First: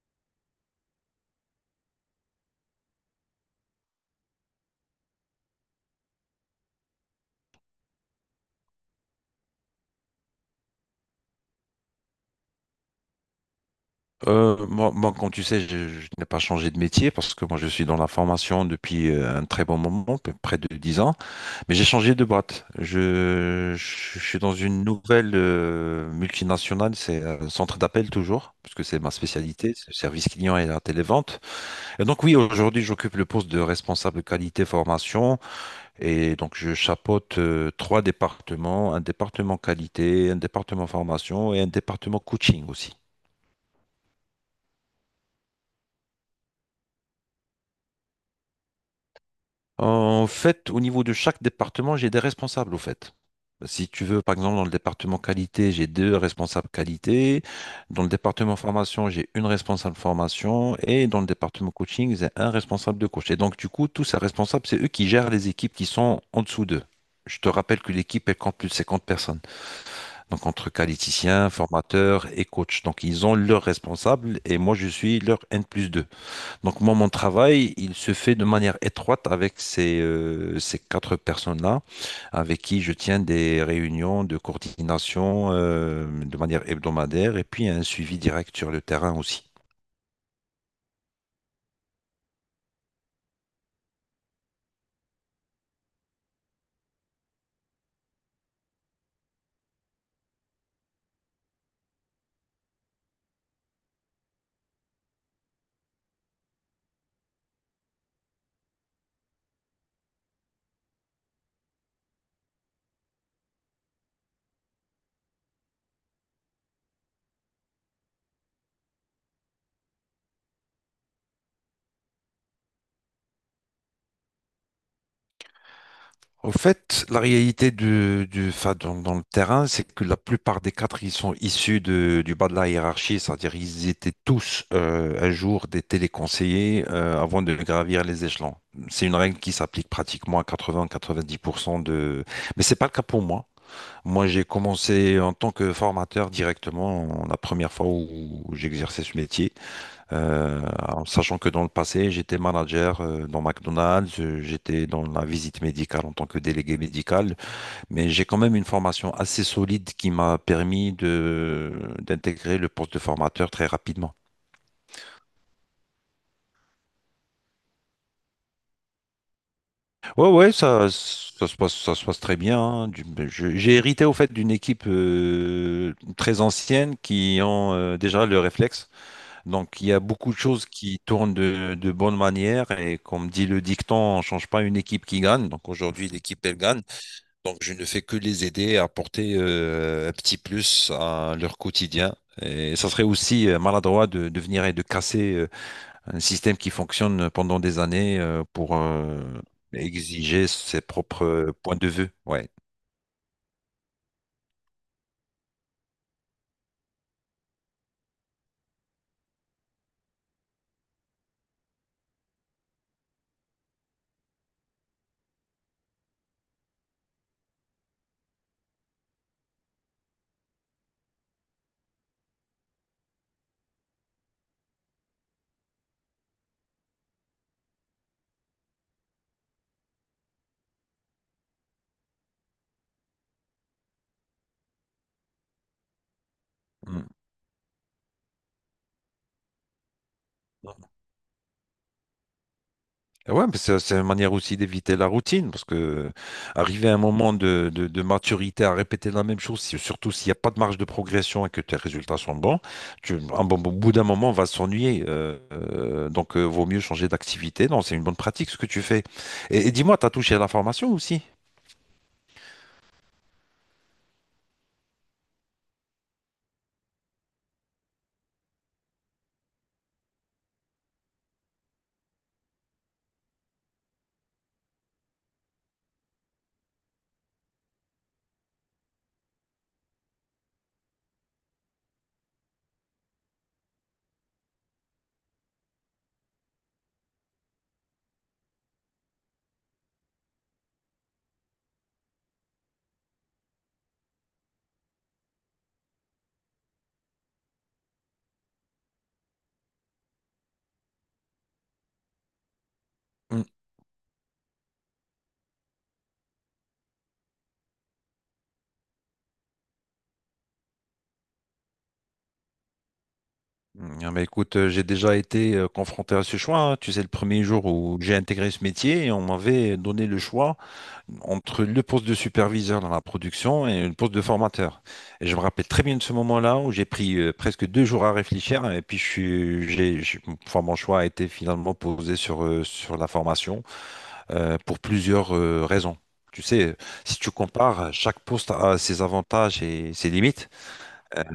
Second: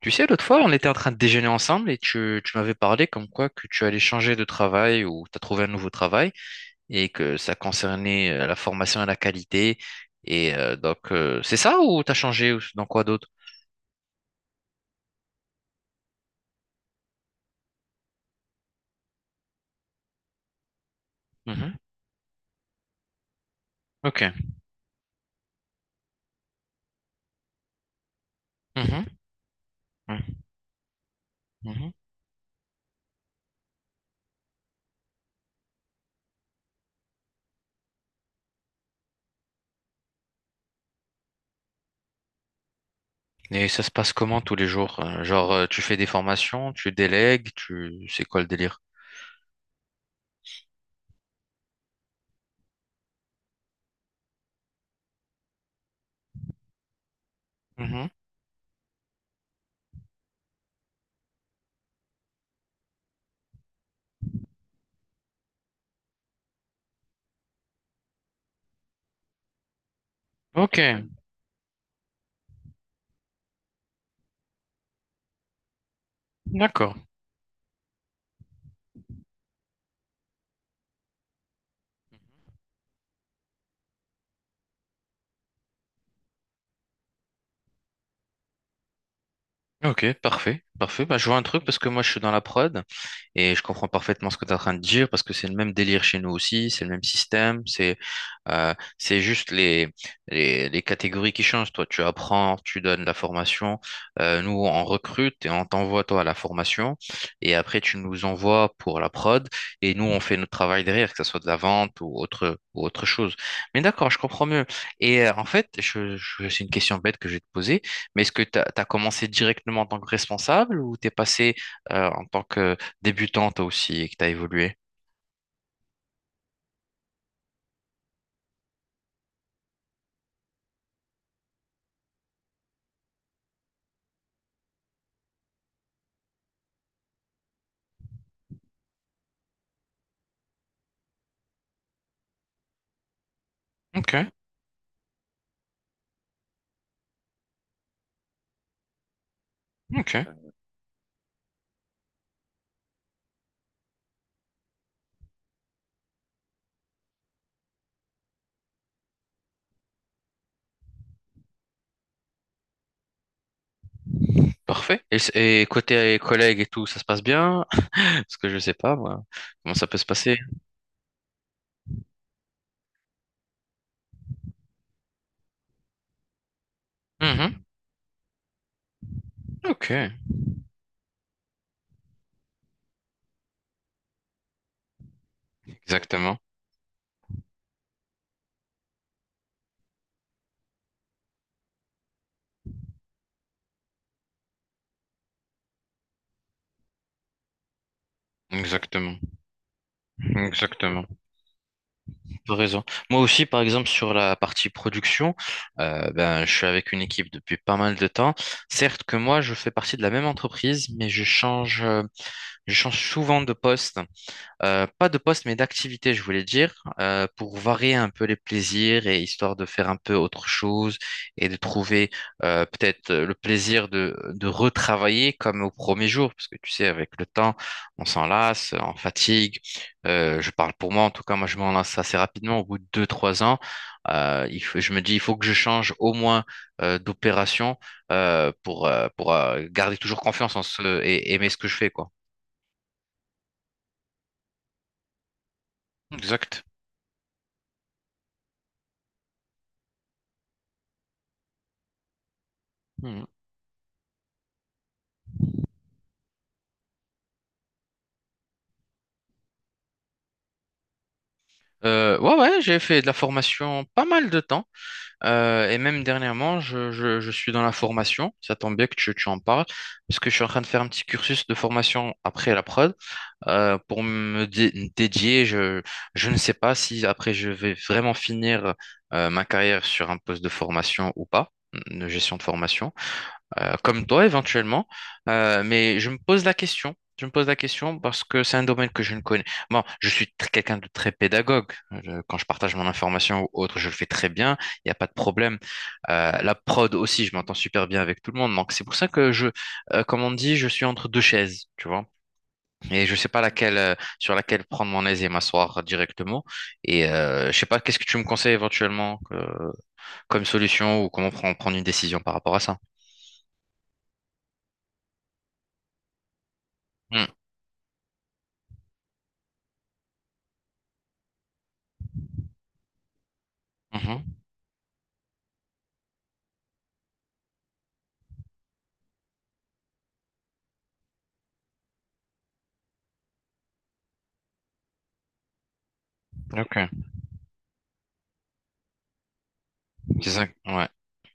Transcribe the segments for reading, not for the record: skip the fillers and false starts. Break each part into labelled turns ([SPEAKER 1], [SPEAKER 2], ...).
[SPEAKER 1] Tu sais, l'autre fois, on était en train de déjeuner ensemble et tu m'avais parlé comme quoi que tu allais changer de travail ou tu as trouvé un nouveau travail et que ça concernait la formation et la qualité. Et donc, c'est ça ou tu as changé ou dans quoi d'autre?
[SPEAKER 2] Moi, comme tu sais, je n'ai pas changé de métier parce que moi, je suis dans la formation depuis un très bon moment, près de 10 ans, mais
[SPEAKER 1] Mhm.
[SPEAKER 2] j'ai changé de boîte. Je
[SPEAKER 1] Ok.
[SPEAKER 2] suis dans une nouvelle multinationale, c'est un centre d'appel toujours, puisque c'est
[SPEAKER 1] Mhm.
[SPEAKER 2] ma spécialité, c'est le service
[SPEAKER 1] Mhm.
[SPEAKER 2] client et la télévente.
[SPEAKER 1] Mhm.
[SPEAKER 2] Et donc oui, aujourd'hui, j'occupe le poste de responsable qualité formation et donc je chapeaute trois départements, un département qualité, un département formation et un département coaching aussi.
[SPEAKER 1] Et ça se passe comment tous les jours? Genre, tu fais des formations, tu délègues, c'est quoi le délire?
[SPEAKER 2] En fait, au niveau de chaque département, j'ai des responsables, au fait. Si tu veux, par exemple, dans le département qualité, j'ai deux responsables qualité. Dans le
[SPEAKER 1] Mhm.
[SPEAKER 2] département formation, j'ai une responsable formation. Et dans le département coaching, j'ai un responsable de coach. Et donc, du coup, tous ces responsables, c'est eux qui gèrent les équipes qui sont en dessous d'eux. Je te rappelle que l'équipe, elle compte plus de 50 personnes. Donc, entre
[SPEAKER 1] Ok,
[SPEAKER 2] qualiticiens, formateurs et coachs. Donc, ils ont leurs responsables et moi, je suis leur N plus deux. Donc moi,
[SPEAKER 1] d'accord.
[SPEAKER 2] mon travail, il se fait de manière étroite avec ces quatre personnes-là, avec qui je tiens des réunions de coordination de manière hebdomadaire et puis un suivi direct sur le terrain aussi.
[SPEAKER 1] Ok, parfait, parfait. Bah, je vois un truc parce que moi je suis dans la prod. Et je comprends parfaitement ce que tu es en train de dire parce que c'est le même délire chez nous aussi, c'est le même système, c'est juste les catégories qui changent. Toi, tu apprends, tu donnes la formation. Nous, on recrute et on t'envoie, toi, à la formation. Et après, tu nous envoies pour la prod, et nous, on fait notre travail derrière, que ce soit de la vente ou autre chose. Mais d'accord, je comprends mieux. Et en fait, je- c'est une question bête que je vais te poser, mais est-ce que tu as commencé directement en tant que responsable ou tu es passé en tant que débutant toi aussi et que tu as évolué.
[SPEAKER 2] Au fait, la réalité enfin, dans le terrain, c'est que la plupart des cadres, ils sont issus du bas de la hiérarchie, c'est-à-dire ils étaient tous un jour des téléconseillers avant de gravir les échelons. C'est une règle qui s'applique pratiquement à 80-90%. Mais c'est pas le cas pour moi. Moi,
[SPEAKER 1] Ok,
[SPEAKER 2] j'ai commencé en tant que formateur directement la première fois où j'exerçais ce métier.
[SPEAKER 1] ok,
[SPEAKER 2] Euh, En sachant que dans le passé, j'étais manager dans McDonald's, j'étais dans la visite médicale en tant que délégué médical, mais j'ai quand même une formation assez solide qui m'a permis de d'intégrer le poste de formateur très rapidement.
[SPEAKER 1] parfait. Et et côté collègues et tout, ça se passe bien? Parce que je sais pas, moi, comment ça peut se
[SPEAKER 2] Ouais,
[SPEAKER 1] passer?
[SPEAKER 2] ouais, ça se passe, ça se passe très bien, hein. J'ai hérité au fait d'une équipe très ancienne qui
[SPEAKER 1] Mhm.
[SPEAKER 2] ont déjà le réflexe. Donc, il
[SPEAKER 1] Ok,
[SPEAKER 2] y a beaucoup de choses qui tournent de bonne manière. Et comme dit le dicton, on ne change pas une équipe qui gagne. Donc, aujourd'hui,
[SPEAKER 1] exactement,
[SPEAKER 2] l'équipe, elle gagne. Donc, je ne fais que les aider à apporter un petit plus à leur quotidien. Et ça serait aussi maladroit de venir et de casser un système qui fonctionne pendant des années pour
[SPEAKER 1] exactement,
[SPEAKER 2] exiger ses
[SPEAKER 1] exactement.
[SPEAKER 2] propres points de vue. Ouais.
[SPEAKER 1] T'as raison. Moi aussi, par exemple, sur la partie production, ben, je suis avec une équipe depuis pas mal de temps. Certes que moi, je fais partie de la même entreprise, mais je change souvent de poste. Pas de poste, mais d'activité, je voulais dire, pour varier un peu les plaisirs et histoire de faire un peu autre chose et de trouver peut-être le plaisir de retravailler comme au premier jour, parce que tu sais, avec le temps, on s'en lasse, on fatigue. Je parle pour moi, en tout cas, moi, je m'en lasse assez rapidement, au bout de deux, trois ans. Je me dis, il faut que je change au moins d'opération pour garder toujours confiance en
[SPEAKER 2] Mm.
[SPEAKER 1] ce et aimer ce que je fais, quoi.
[SPEAKER 2] Eh ouais, mais ça, c'est une manière aussi d'éviter la routine, parce que
[SPEAKER 1] Exact.
[SPEAKER 2] arriver à un moment de maturité à répéter la même chose, surtout s'il n'y a pas de marge de progression et que tes résultats sont bons,
[SPEAKER 1] Hmm.
[SPEAKER 2] au bout d'un moment, on va s'ennuyer. Donc, vaut mieux changer d'activité. Non, c'est une bonne pratique ce que tu fais. Et, dis-moi, tu as touché à la formation aussi?
[SPEAKER 1] Ouais, ouais, j'ai fait de la formation pas mal de temps. Et même dernièrement, je suis dans la formation. Ça tombe bien que tu en parles, parce que je suis en train de faire un petit cursus de formation après la prod. Dédier, je ne sais pas si après je vais vraiment finir ma carrière sur un poste de formation ou pas, de gestion de formation comme toi éventuellement, mais je me pose la question. Je me pose la question parce que c'est un domaine que je ne connais. Bon, quelqu'un de très pédagogue. Je- quand je partage mon information ou autre, je le fais très bien. Il n'y a pas de problème. La prod aussi, je m'entends super bien avec tout le monde. Donc c'est pour ça que comme on dit, je suis entre deux chaises, tu vois. Et je sais pas
[SPEAKER 2] Mm.
[SPEAKER 1] laquelle, sur laquelle prendre mon aise et m'asseoir directement. Et je sais pas, qu'est-ce que tu me conseilles éventuellement comme solution ou comment prendre une décision par rapport à ça?
[SPEAKER 2] Ah, mais écoute, j'ai déjà été confronté à ce choix, hein. Tu sais, le
[SPEAKER 1] Hmm.
[SPEAKER 2] premier jour où j'ai intégré ce métier, on m'avait donné le choix entre le poste de superviseur dans la production et le poste de
[SPEAKER 1] Mhm.
[SPEAKER 2] formateur. Et je me rappelle très bien de ce moment-là où j'ai pris presque 2 jours à réfléchir et puis je suis, j'ai- enfin, mon choix a été finalement posé sur la formation pour plusieurs raisons. Tu sais,
[SPEAKER 1] Ok.
[SPEAKER 2] si tu compares, chaque poste a ses avantages et ses
[SPEAKER 1] C'est ça,
[SPEAKER 2] limites,
[SPEAKER 1] ouais.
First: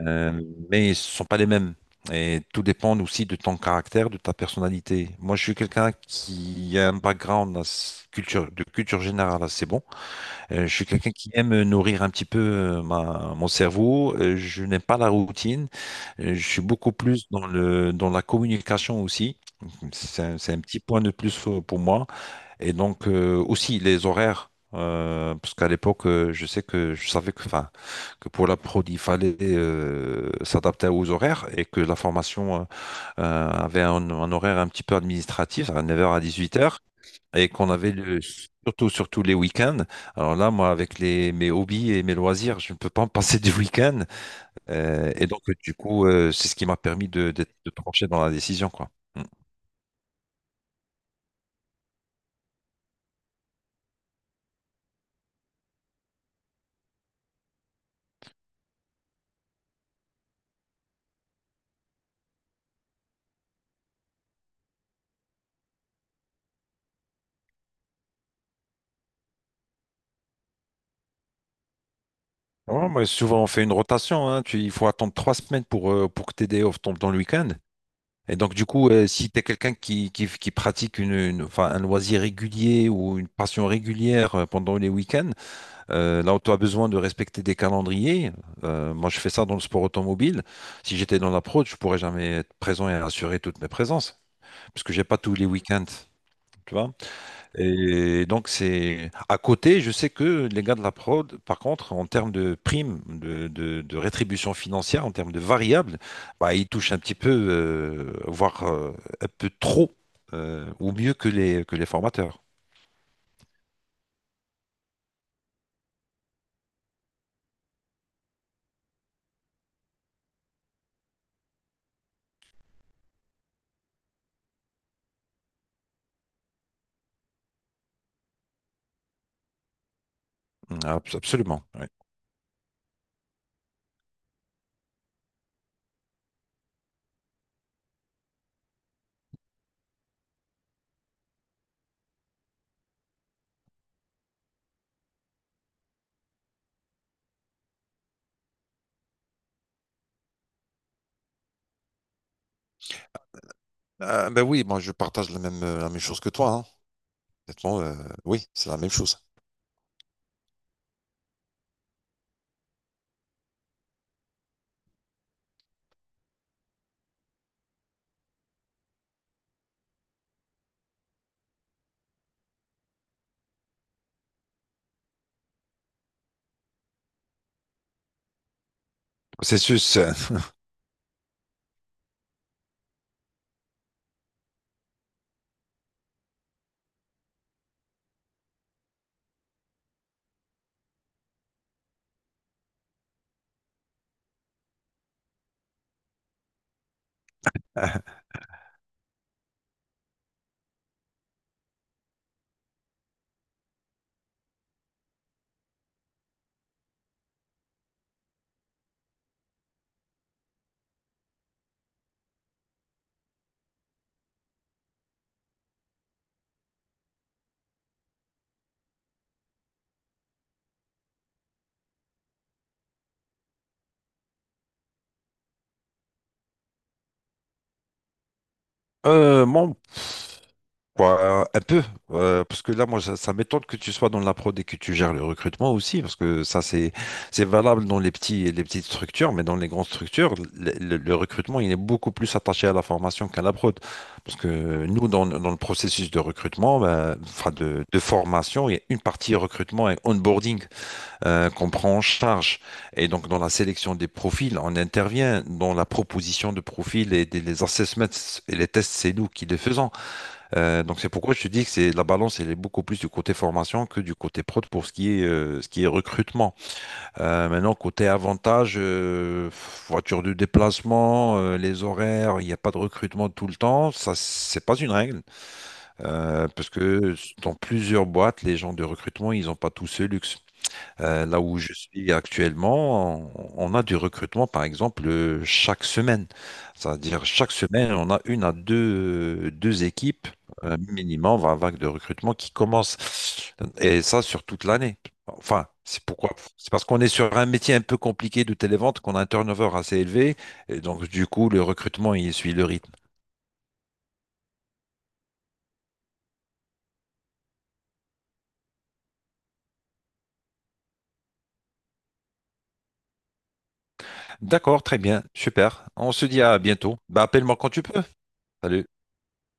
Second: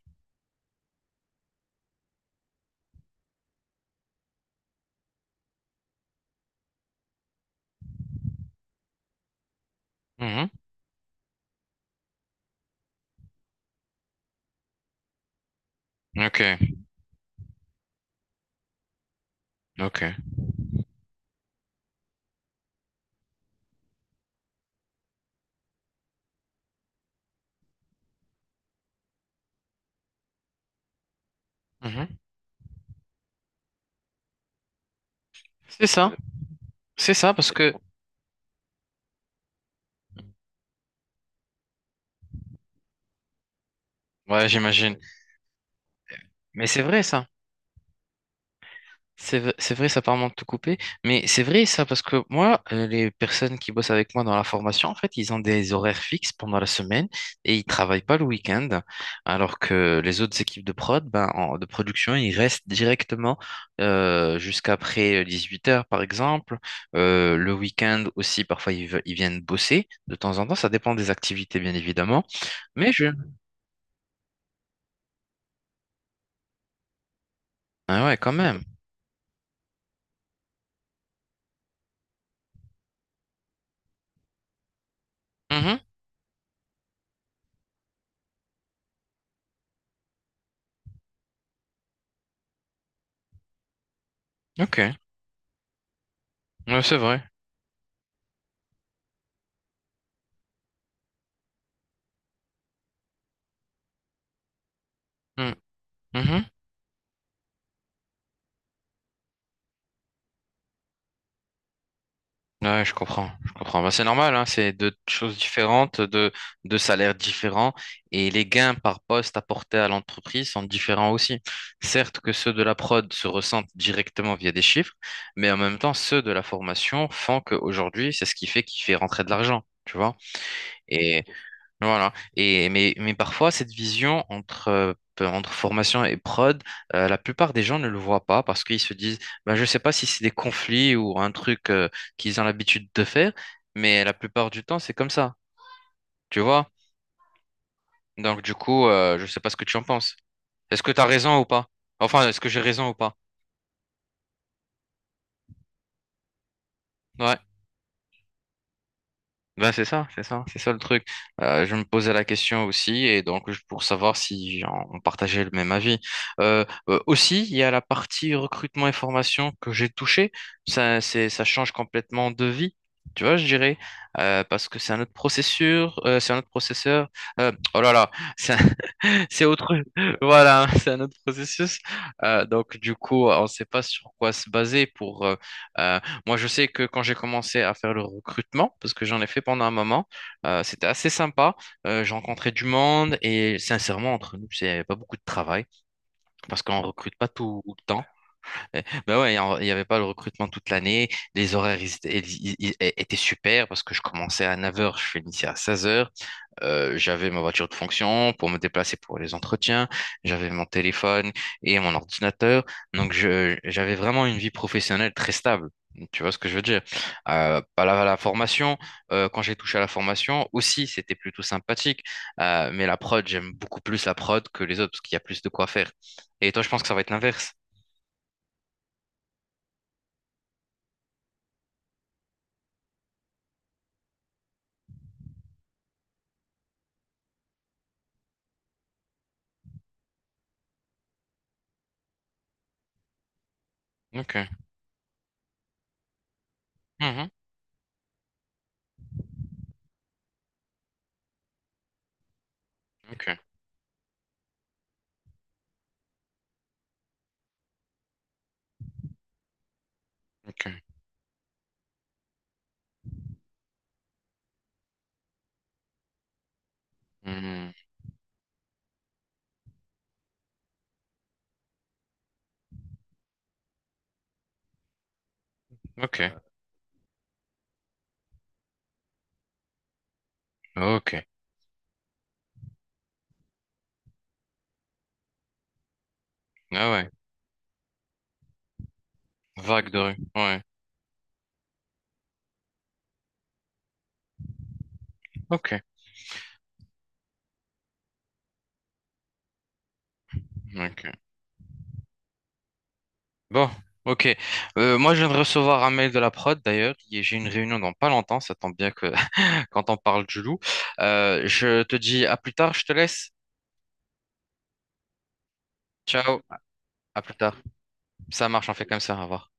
[SPEAKER 2] euh, mais ce ne sont pas les mêmes. Et tout dépend aussi de ton caractère, de ta personnalité. Moi, je suis quelqu'un qui a un background culture, de culture générale assez bon.
[SPEAKER 1] Mhm.
[SPEAKER 2] Je suis quelqu'un qui aime nourrir un petit peu mon cerveau. Je n'aime pas la routine.
[SPEAKER 1] Ok,
[SPEAKER 2] Je suis beaucoup plus dans la communication aussi.
[SPEAKER 1] ok.
[SPEAKER 2] C'est un petit point de plus pour moi. Et donc aussi les horaires, parce qu'à l'époque, je savais que, enfin, que pour la prod, il fallait s'adapter aux horaires et que la
[SPEAKER 1] Mhm.
[SPEAKER 2] formation avait un horaire un petit peu administratif, à
[SPEAKER 1] C'est
[SPEAKER 2] 9 heures
[SPEAKER 1] ça,
[SPEAKER 2] à 18 heures
[SPEAKER 1] c'est ça,
[SPEAKER 2] et
[SPEAKER 1] parce
[SPEAKER 2] qu'on
[SPEAKER 1] que,
[SPEAKER 2] avait surtout, surtout les week-ends. Alors là, moi, avec mes hobbies et mes loisirs, je ne peux pas me passer du week-end.
[SPEAKER 1] ouais, j'imagine.
[SPEAKER 2] Et donc, du coup, c'est ce qui
[SPEAKER 1] Mais
[SPEAKER 2] m'a
[SPEAKER 1] c'est vrai,
[SPEAKER 2] permis
[SPEAKER 1] ça.
[SPEAKER 2] de trancher dans la décision, quoi. Mm.
[SPEAKER 1] C'est vrai, ça permet de tout couper, mais c'est vrai ça parce que moi, les personnes qui bossent avec moi dans la formation, en fait, ils ont des horaires fixes pendant la semaine et ils travaillent pas le week-end, alors que les autres équipes de prod, de production, ils restent directement jusqu'après 8 heures par exemple. Le week-end aussi, parfois ils viennent bosser de temps en temps, ça dépend des activités bien évidemment,
[SPEAKER 2] Ouais,
[SPEAKER 1] mais
[SPEAKER 2] mais souvent, on fait une rotation, hein. Il faut attendre 3 semaines pour que tes day off tombent dans le week-end.
[SPEAKER 1] ah ouais, quand
[SPEAKER 2] Et donc,
[SPEAKER 1] même.
[SPEAKER 2] du coup, si tu es quelqu'un qui pratique enfin, un loisir régulier ou une passion régulière pendant les week-ends,
[SPEAKER 1] Mhm.
[SPEAKER 2] là où tu as besoin de respecter des calendriers, moi je fais ça dans le sport automobile. Si j'étais dans la prod, je pourrais jamais être présent et assurer toutes mes présences,
[SPEAKER 1] Ok,
[SPEAKER 2] parce que j'ai pas tous les week-ends, tu
[SPEAKER 1] ouais,
[SPEAKER 2] vois.
[SPEAKER 1] c'est vrai.
[SPEAKER 2] Et donc, c'est à côté, je sais que les gars de la prod, par contre, en termes de primes, de rétribution financière, en termes de
[SPEAKER 1] Mm.
[SPEAKER 2] variables,
[SPEAKER 1] Mhm.
[SPEAKER 2] bah, ils touchent un petit peu, voire un peu trop, ou mieux que que les formateurs.
[SPEAKER 1] Ouais, je comprends, je comprends. Bah, c'est normal, hein, c'est deux choses différentes, deux salaires différents, et les gains par poste apportés à l'entreprise sont différents aussi. Certes que ceux de la prod se ressentent directement via des chiffres, mais en même temps, ceux de la formation font qu'aujourd'hui, c'est ce qui fait qu'il fait rentrer de l'argent, tu vois.
[SPEAKER 2] Mmh, Abs-
[SPEAKER 1] Et
[SPEAKER 2] Absolument. ouais.
[SPEAKER 1] voilà. Mais parfois, cette vision entre, entre formation et prod, la plupart des gens ne le voient pas parce qu'ils se disent, ben, je ne sais pas si c'est des conflits ou un truc qu'ils ont l'habitude de faire, mais la plupart du temps, c'est comme ça. Tu vois? Donc, du coup, je ne sais pas ce que tu en penses. Est-ce que tu as raison ou pas? Enfin, est-ce que j'ai raison ou pas?
[SPEAKER 2] Ben oui, moi je partage la même chose que toi.
[SPEAKER 1] Ouais.
[SPEAKER 2] Honnêtement, oui, c'est la même chose.
[SPEAKER 1] Ben c'est ça, c'est ça, c'est ça le truc. Je me posais la question aussi, et donc pour savoir si on partageait le même avis. Aussi, il y a la partie recrutement et formation que j'ai touchée. Ça, ça change complètement de vie, tu vois, je dirais. Parce que c'est un autre processeur, c'est un autre processeur. Oh là là, c'est c'est autre,
[SPEAKER 2] Processus.
[SPEAKER 1] voilà, c'est un autre processus. Donc, du coup, on ne sait pas sur quoi se baser pour. Euh, Moi, je sais que quand j'ai commencé à faire le recrutement, parce que j'en ai fait pendant un moment, c'était assez sympa. J'ai rencontré du monde et sincèrement, entre nous, c'est pas beaucoup de travail parce qu'on recrute pas tout le temps. Ben ouais, il n'y avait pas le recrutement toute l'année. Les horaires ils étaient super parce que je commençais à 9 heures, je finissais à 16 heures. J'avais ma voiture de fonction pour me déplacer pour les entretiens, j'avais mon téléphone et mon ordinateur. Donc, j'avais vraiment une vie professionnelle très stable. Tu vois ce que je veux dire? Pas la formation, quand j'ai touché à la formation aussi, c'était plutôt sympathique. Mais la prod, j'aime beaucoup plus la prod que les autres parce qu'il y a plus de quoi faire. Et toi, je pense que ça va être l'inverse.
[SPEAKER 2] Mon Quoi, un peu, parce que là, moi, ça m'étonne que tu sois dans la prod et que tu gères le recrutement aussi, parce que ça, c'est valable dans les petites structures, mais dans les grandes structures, le recrutement, il est beaucoup plus attaché à la formation qu'à la prod.
[SPEAKER 1] Ok.
[SPEAKER 2] Parce que nous, dans le processus de recrutement, ben,
[SPEAKER 1] Mhm.
[SPEAKER 2] enfin de formation, il y a une partie recrutement et onboarding qu'on prend en charge. Et donc,
[SPEAKER 1] Ok.
[SPEAKER 2] dans la sélection des profils, on intervient dans la proposition de profils et les assessments et les tests, c'est nous qui les faisons.
[SPEAKER 1] Ok.
[SPEAKER 2] Donc c'est pourquoi je te dis que c'est la balance, elle est beaucoup plus du côté formation que du côté prod pour ce qui est recrutement.
[SPEAKER 1] Mhm.
[SPEAKER 2] Maintenant, côté avantage, voiture de déplacement, les horaires, il n'y a pas de recrutement tout le temps. Ça, c'est pas une règle.
[SPEAKER 1] Ok.
[SPEAKER 2] Parce que dans plusieurs boîtes, les gens de recrutement, ils n'ont pas tous ce luxe.
[SPEAKER 1] Ok.
[SPEAKER 2] Là où je suis actuellement, on a du recrutement, par exemple, chaque semaine.
[SPEAKER 1] Ah ouais.
[SPEAKER 2] C'est-à-dire, chaque semaine, on a une à deux
[SPEAKER 1] Vague de rue.
[SPEAKER 2] équipes
[SPEAKER 1] Ouais.
[SPEAKER 2] minimum, 20 vagues de recrutement qui commencent. Et ça, sur toute l'année. Enfin,
[SPEAKER 1] Ok.
[SPEAKER 2] c'est pourquoi? C'est parce qu'on est sur un métier un peu compliqué de télévente, qu'on a un turnover assez élevé. Et
[SPEAKER 1] Ok.
[SPEAKER 2] donc, du coup, le recrutement, il suit le rythme.
[SPEAKER 1] Bon, ok. Moi, je viens de recevoir un mail de la prod, d'ailleurs, et j'ai une réunion dans pas longtemps. Ça tombe bien que quand on parle du loup. Je te dis à plus tard, je te laisse.
[SPEAKER 2] D'accord, très bien, super. On se
[SPEAKER 1] Ciao,
[SPEAKER 2] dit à bientôt.
[SPEAKER 1] à
[SPEAKER 2] Bah,
[SPEAKER 1] plus
[SPEAKER 2] appelle-moi
[SPEAKER 1] tard.
[SPEAKER 2] quand tu peux.
[SPEAKER 1] Ça marche, on fait
[SPEAKER 2] Salut.
[SPEAKER 1] comme ça, au revoir.